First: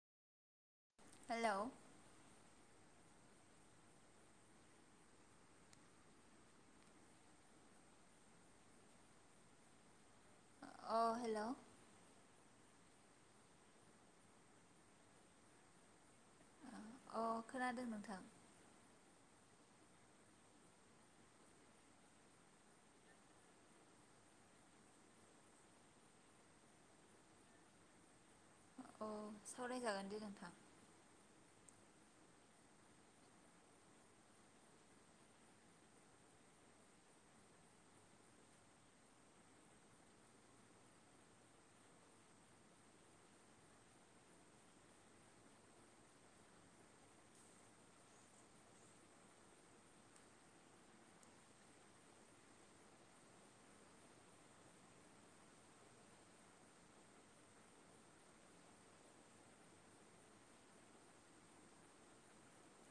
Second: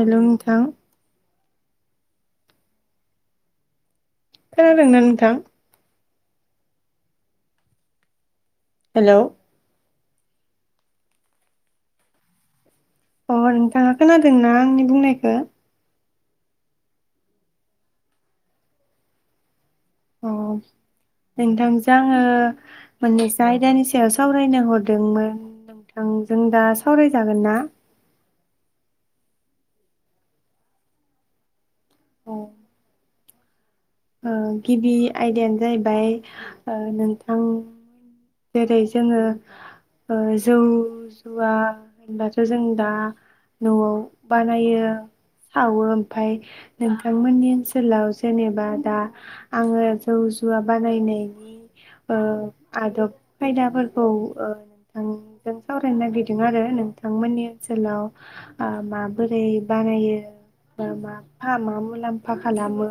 Hello नोंथां hello खोनादोंना नोंथां हेल' अ हेल' अ नोंथाङा खोनादोंना आंनि बुंनायखौ अ खोनादों नोंथां अ नोंथांजों आङो मोननैसो आयदानि सायाव सावरायनो हरदोंमोन नोंथांजों दा सावरायजागोन ना औ सावरायजागोन दे नोंथां औ गिबि आयदायानो जाहैबाय नोंथां जेरै जोङो जौ जुवा होनबाथ' जों दा न'आव बानायो सावो ओमफ्राय नोंथांमोननि ओनसोलाव जेनेबा दा आङो जौ जुवा बानायनायनि आदब खायदाफोरखौ नोंथांजों सावरायनो नागिरदों आरो नोंथांमोननि ओनसोलाव माबोरै बानायो ब माा मा मुलाम्फा खालामो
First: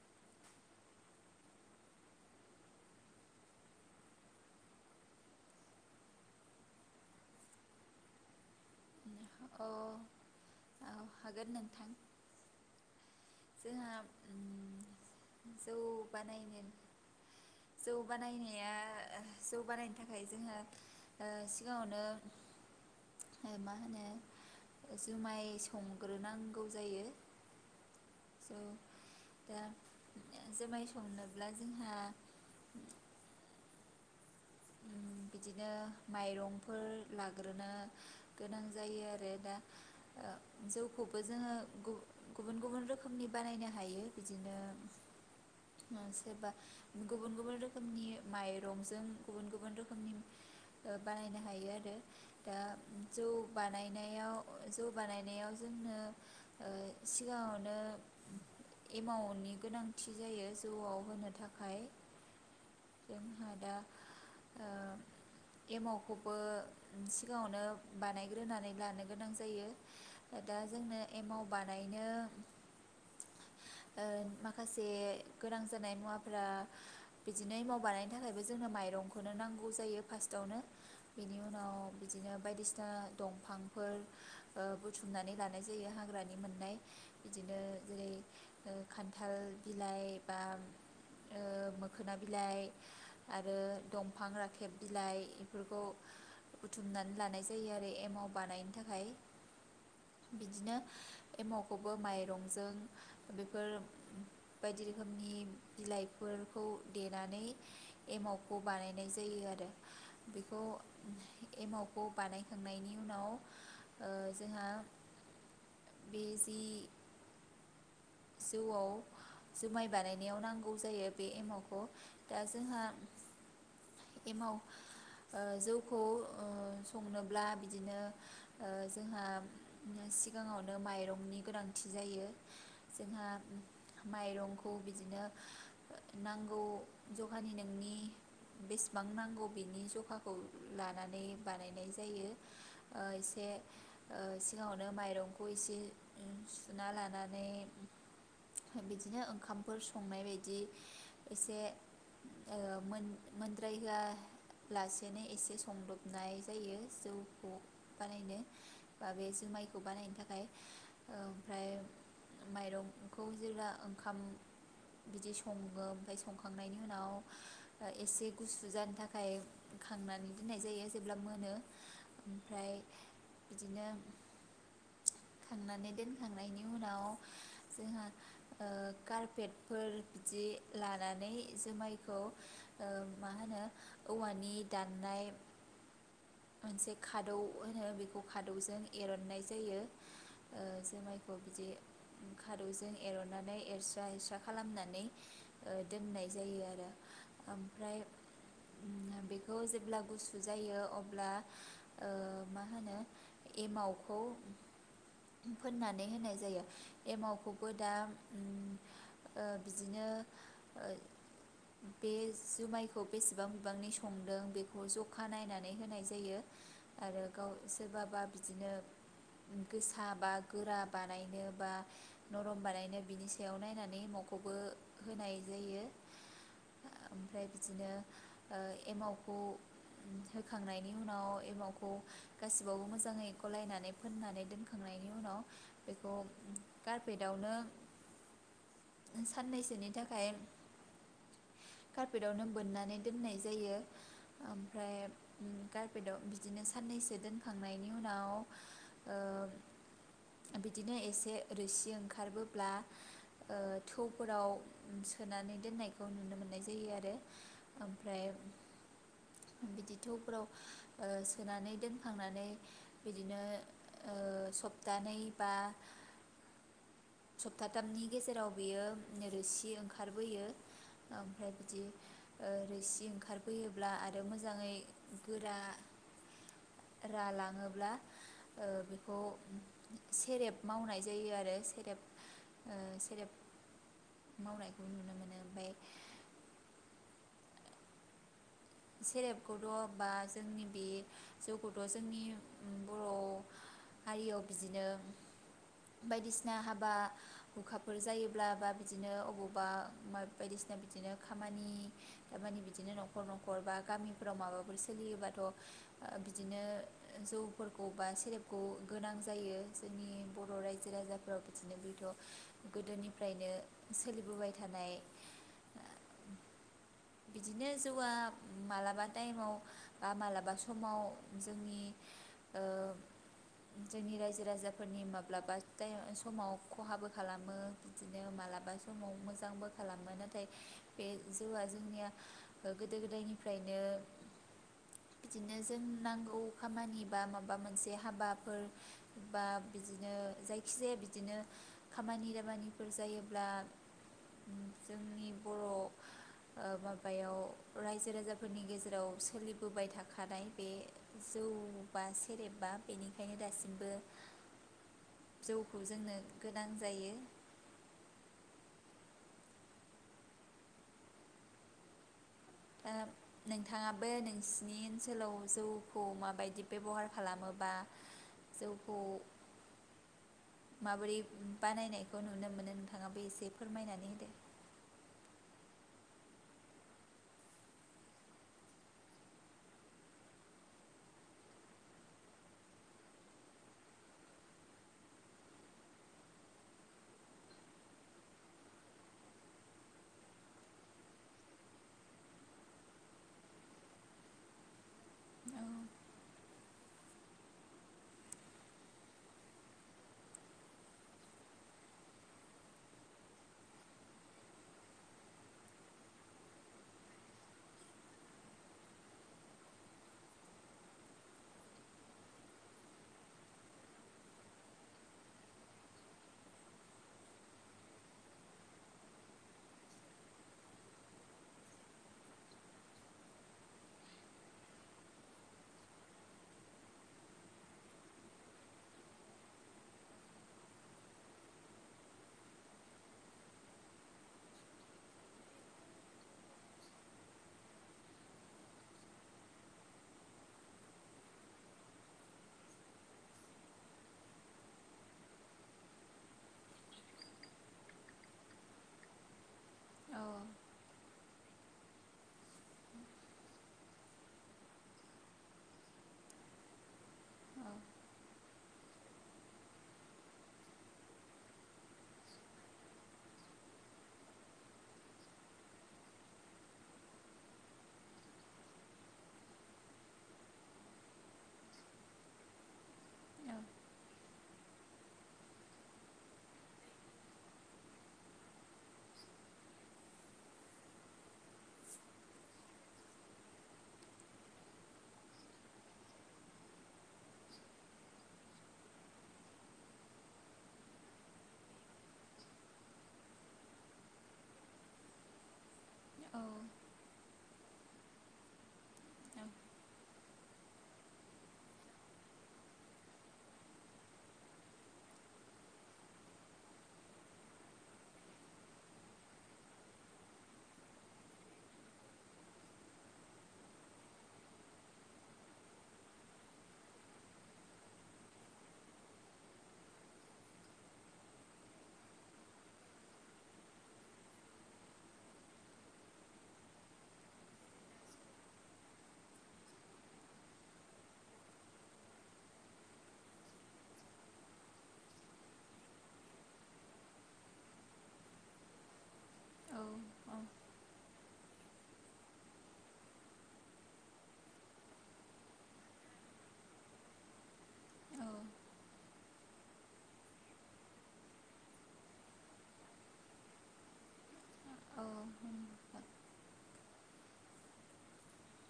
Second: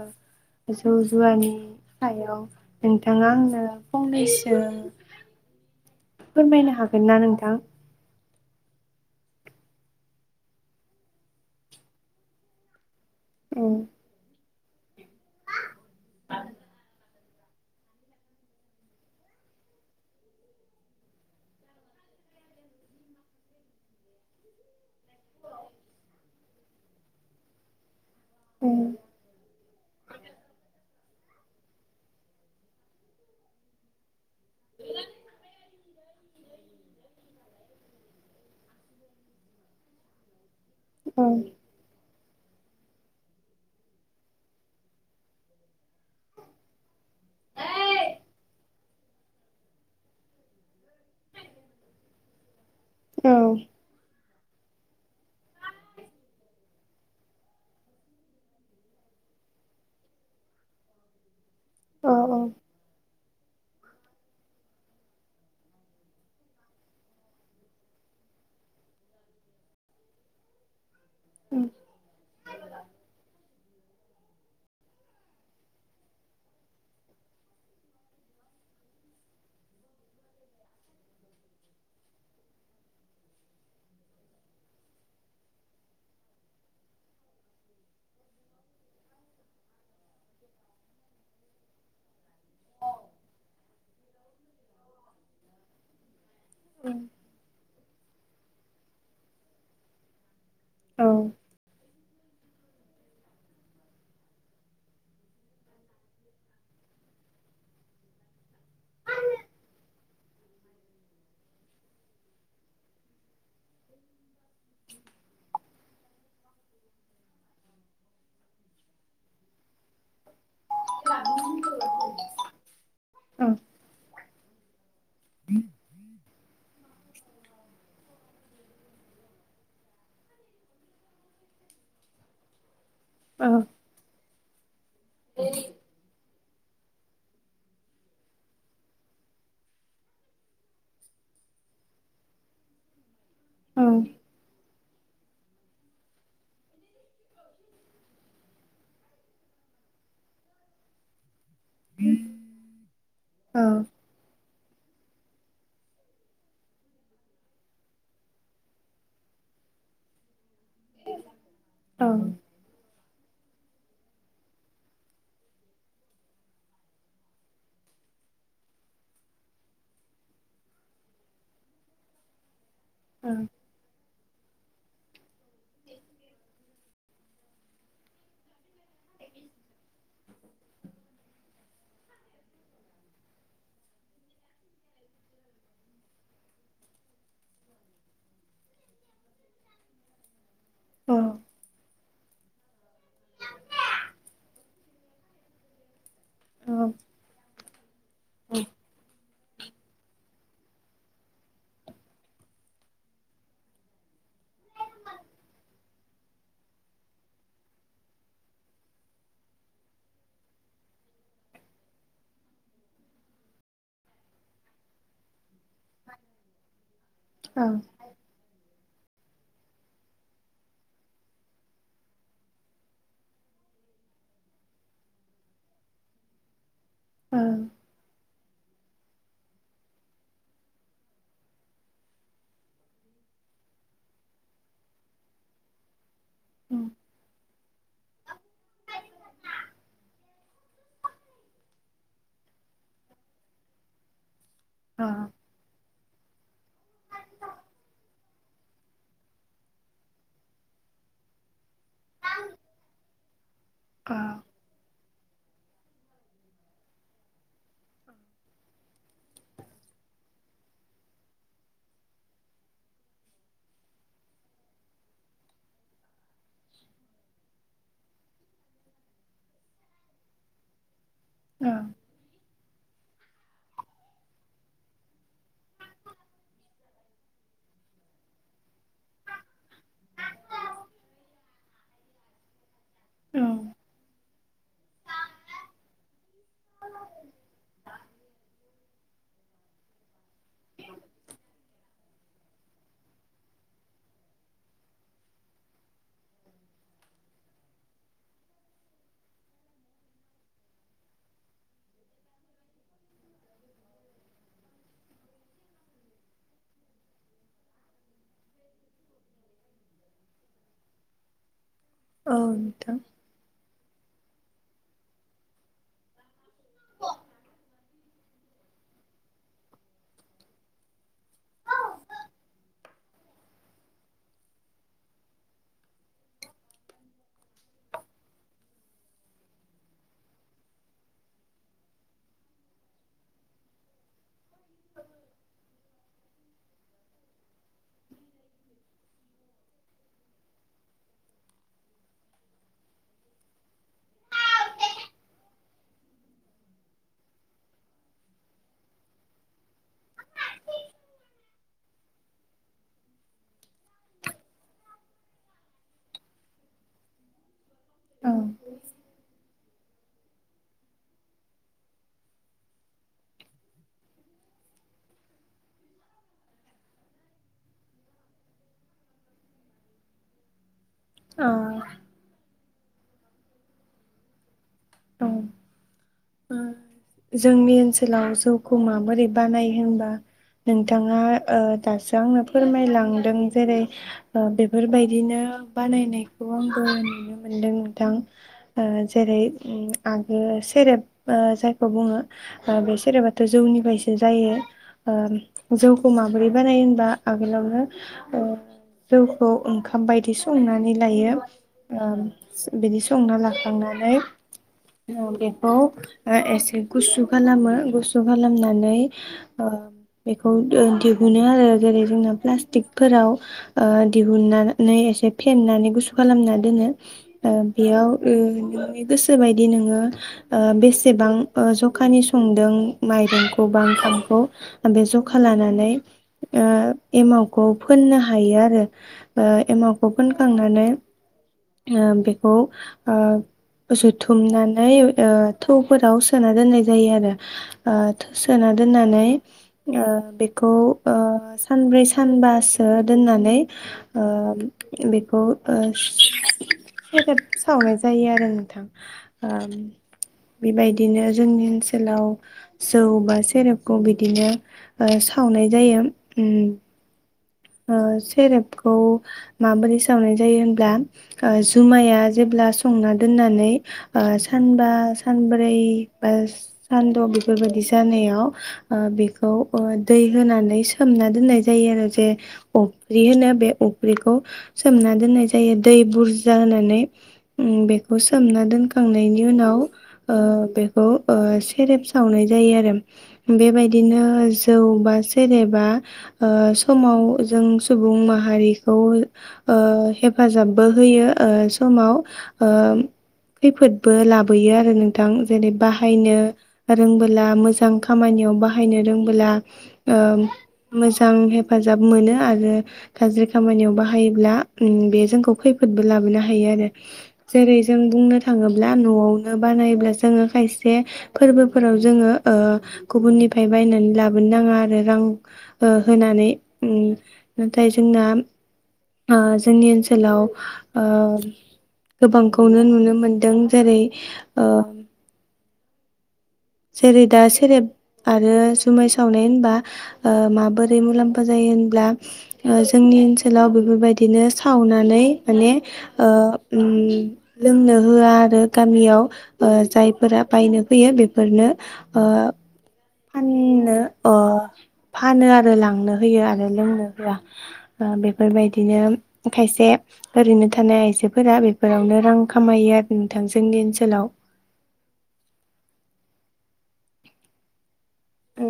जौ जुवानि सायाव नोंथाङा आंनो फंनैसो फोरमायनो हागोन ना नोंथां अ औ हागोन नोंथां औ जोंहा जौ बानायनो जौ बानायनाया जौ बानायनो थाखाय जोंहा सिगाङावनो मा होनो जुमाय संग्रोनांगौ जायो स दा जोमाय होनोब्ला जोंहा [unintelligible] बिदिनो माइरंफोर लाग्रोनो गोनां जायो आरो दा औ जौखौबो जोङो गुबुन गुबुन रोखोम रोखोमनि बानायनो हायो बिदिनो सोरबा गुबुन गुबुन रोखोमनि माइरंजों गुबुन गुबुन रोखोम बानायनो हायो आरो दा औ जौ बानायनायाव जौ बानायनायाव जों ओ सिगाङावनो एमावनि गोनांथि जायो जौआव होनो थाखाय औ औ जोंहा दा एमावखौबो सिगाङावनो बानायग्रोनानै लानो गोनां जायो दा जोंनो एमाव बानायनो माखासे गोनां जानाय मुवाफ्रा बिदिनो एमाव बानायनो थाखायबो जोंनो माइरंखौ नांगौ जायो फार्स्टावनो बिनि उनाव बिदिनो बायदिसिना दंफांफोर बुथुमनानै लानाय जायो हाग्रानि मोननाय बिदिनो जेरै खान्थाल बिलाइ बा मोखोना बिलाइ आरो दंफां राखेब बिलाइ बेफोरखौ औ बुथुमनानै लानाय जायो आरो एमाव बानायनो थाखाय बिदिनो औ एमावखौबो माइरंजों बेफोर बायदि रोखोमनि बिलाइफोरखौ देनानै एमावखौ बानायनाय जायो आरो बेखौ एमावखौ बानायखांनायनि उनाव जोंहा। बे जि जौआव जुमाय बानायनायाव नांगौ जायो बे एमावखौ दा जोंहा औ एमाव जौखौ संनोब्ला बिदिनो जोंहा सिगाङावनो माइरंनि गोनांथि जायो। जोंहा औ माइरंखौ बिदि बिदिनो नांगौ जखानि नोंनि बेसेबां नांगौ बिनि जखाखौ लानानै बानायनाय जायो ओ एसे ओ सिगाङाव नो माइरंखौ इसे सुना लानानै बिदिनो ओंखामफोर संनाय बायदि एसे मोन मोनद्राय होआ लासेनो एसे संदबनाय जायो जौखौ बानायनो बा बे जुमाइखौ बानायनो थाखाय। ओमफ्राय औ माइरं खौ जेब्ला ओंखाम बिदि सङो ओमफ्राय संखांनायनि उनाव एसे गुसु जानो थाखाय खांनानै दोननाय जायो जेब्ला मोनो ओमफ्राय बिदिनो खांनानै दोनखांनायनि उनाव जोंहा कारपेटफोर बिदि लानानै जुमायखौ मा होनो औवानि दाननाय मोनसे खादौ होनो बेखौ खादौजों एर'ननाय जायो जोमाइखौ बिदि खादौजों एर'नानै एरस्रा एरस्रा खालामनानै दोननाय जायो आरो ओमफ्राय बेखौ जेब्ला गुसु जायो अब्ला मा होनो एमावखौ फोननानै होनाय जायो एमावखौबो दा बिदिनो बे जुमायखौ बेसेबां बिबांनि संदों बेखौ जखा नायनानै होनाय जायो आरो गाव सोरबाबा बिदिनो गोसा बा गोरा बानायनो बा नरम बानायनो बिनि सायाव नायनानै एमाखौबो होनाय जायो ओमफ्राय बिदिनो ओ एमावखौ होखांनायनि उनाव एमावखौ गासिबावबो मोजाङै गलायनानै फोननानै दोनखांनायनि उनाव बेखौ कारपेटआवनो साननैसोनि थाखाय कारपेटावनो बोननानै दोननाय जायो ओमफ्राय का बेदं बिदिनो साननैसो दोनखांनायनि उनाव ओ बिदिनो एसे रोसि ओंखारबोब्ला ओ थौफोराव सोनानै दोननाय खौ नुनो मोननाय जायो आरो ओमफ्राय बिदि थौफोराव ओ सोनानै दोनखांनानै बिदिनो ओ सप्तानै बा सप्ताथामनि गेजेराव बियो रोसि ओंखारबोयो ओमफ्राय औ बिदि ओ रोसि सि ओंखारबोैयोब्ला आरो मोजाङै गोरा रा लाङोब्ला बेखौ सेरेब मावनाय जायो आरो सेरेब ओ औ सेरफ मावनायखौ नुनो मोनो ओमफाय सेरेपखौ थ' बा जोंनि बे जौखौ जोंनि बर' हारियाव बिदिनो बायदिसिना हाबा हुखाफोर जायोब्ला बा बिदिनो अबावबा बायदिसिना बिदिनो खामानि दामानि बिदिनो न'' न'खर बा गामिफोराव माबाफोर सोलियोबाथ' ओ बिदिनो जौफोरखौ बा सेरेपखौ गोनां जायो जोंनि बर' रायजो राजाफ्राव बिदिनो बेथ' नोंथां गोदोनिफ्रायनो सोलिबोबाय थानाय ओ बिदिनो जौआ मालाबा टाइमाव मालाबा समाव जोंनि ओ जोंनि रायजो राजाफोरनि माब्लाबा समाव खहाबो खालामो बिदिनो मालाबा समाव मोजांबो खालामो नाथाय बे जौआ जोंनिया गोदो गोदायनि ओमफ्रायनो बिदिनो जों नांगौ खामानि बा माबा मोनसे हाबाफोर बा बिदिनो जायखि जाया बिदिनो खामानि दामानिफोर जायोब्ला जोंनि बर' ओ माबायाव रायजो राजा फोरनि गेजेराव सोलिबोबाय थाखानाय बे जौबा सेरेबा बेनिखायनो दासिमबो जौखौ जोंनो गोनां जायो औ दा नोंथाङाबो नोंसिनि ओनसोलाव जौखौ माबायदि बेबहार खालामोबा जौखौ माबोरै बानायनायखौ नुनो मोनो नोंथाङाबो एसे फोरमायनानै होदो औ जोंनि ओनसोलाव जौखौ माबोरै बानायो होनबा नोंथाङा दासो आंनो फोरमायलांदों जेरै ओ बेफोरबायदिनो बानायनायखौ आंबो नुनो मोनदों नोंथां ओ जेरै ओ आगोल सेरेब ओ जायखौ बुङो बे सेरेबाथ' जौनिफ्रायसो जायो ओ जौखौ माबोरै बानायो होनबा आगोलावनो ओ जौखौ ओंखाम बायदि संनानै लायो ओ बिदि संना लाखांनानै बेखौ एसे गुसु खालामो गुसु खालामनानै ओ बेखौ दिहुनो आरो जेरै जोंना प्लास्टिकफोराव ओ दिहुननानै एसे फेननानै गुसु खालामना दोनो बेयाव गोसोबायदि नोङो ओ बेसेबां ओ जखानि संदों माइरंखौ बा ओंखामखौ बे जखा लानानै ओ एमावखौ फोननो हायो आरो ओ एमावखौ फोनखांनानै ओ बेखौ ओ जुथुमनानै ओ थौफोराव सोना दोननाय जायो आरो ओ थौ सोना दोननानै ओ बेखौ ओ सानब्रै सानबासो दोननानै ओ बेखौ ओ सेरेब सावनाय जायो आरो थां ओ बेबायदिनो जोंनि ओनसोलाव जौ बा सेरेपखौ बिदिनो सावनाय जायो उम ओ सेरेपखौ माबोरै सावनाय जायो होनब्ला जुमाया जेब्ला संना दोननानै ओ सानबा सानब्रै बा सानद' बेफोरबायाददि जानायाव ओ बेखौ ओ दै होनानै सोमना दोननाय जायो आरो जे अफ्रि होनो बे अफ्रिखौ सोमना दोननाय जायो दै बुरजा होनानै उम बेखौ सोमना दोनखांनायनि उनाव ओ बेखौ ओ सेरेब सावनाय जायो आरो बेबायदिनो जौ बा सेरेबा ओ समाव जों सुबुं माहारिखौ ओ हेफाजाबबो होयो समाव ओ खैफोदबो लाबोयो आरो नोंथां जेनेबा बाहायनो औ रोंबा [unintelligible] मोजां हेफाजाब मोनो आरो गाज्रि खामानियाव बाहायोब्ला बे जोंखौ खैफोदबो लाबोनो हायो आरो जेरै जों बुंनो थाङोब्ला न'आवनो बानायब्ला जोङो खायसे फोरबोफोराव जोङो गुबुननिफ्राय बायनानै लाबोनो नाङा आरो रां होनानै उम नाथाय जोंना जोंनि ओनसोलाव गोबांखौनो नुनो मोनदों जेरै जेरै दा सेरेब आरो जुमाय सावनाय होनबा माबोरै मुलाम्फा जायो होनब्ला जोंनि ओनसोलाव बेफोरबायदिनो सावनानै माने लोंनो होआ आरो गामियाव जायफोरा बायनो फैयो बे फोरनो ओ फाननो अ फानो आरो लांनो होयो आरो लोंनो होआ ओ औ बेफोरबायदिनो खायसे ओरैनो थानाय आइजोफोरा बेफोरावनो रां खामायो आरो नोंथां जोंनि ओनसोलाव औ औ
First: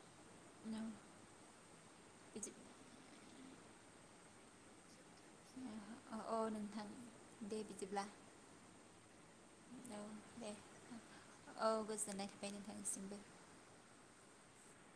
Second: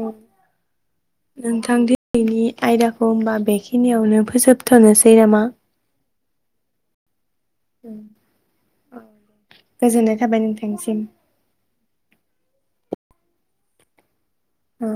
नोंथां बेनि बिदि आयदाखौ होमबा बेखिनियावनो फोजोबथ'नोसै नामा औ नोंथां दे बिदिब्ला औ गोजोननाय थाबाय दे नोंथांसिम औ गोजोननाय थाबाय नोंथांसिमबो औ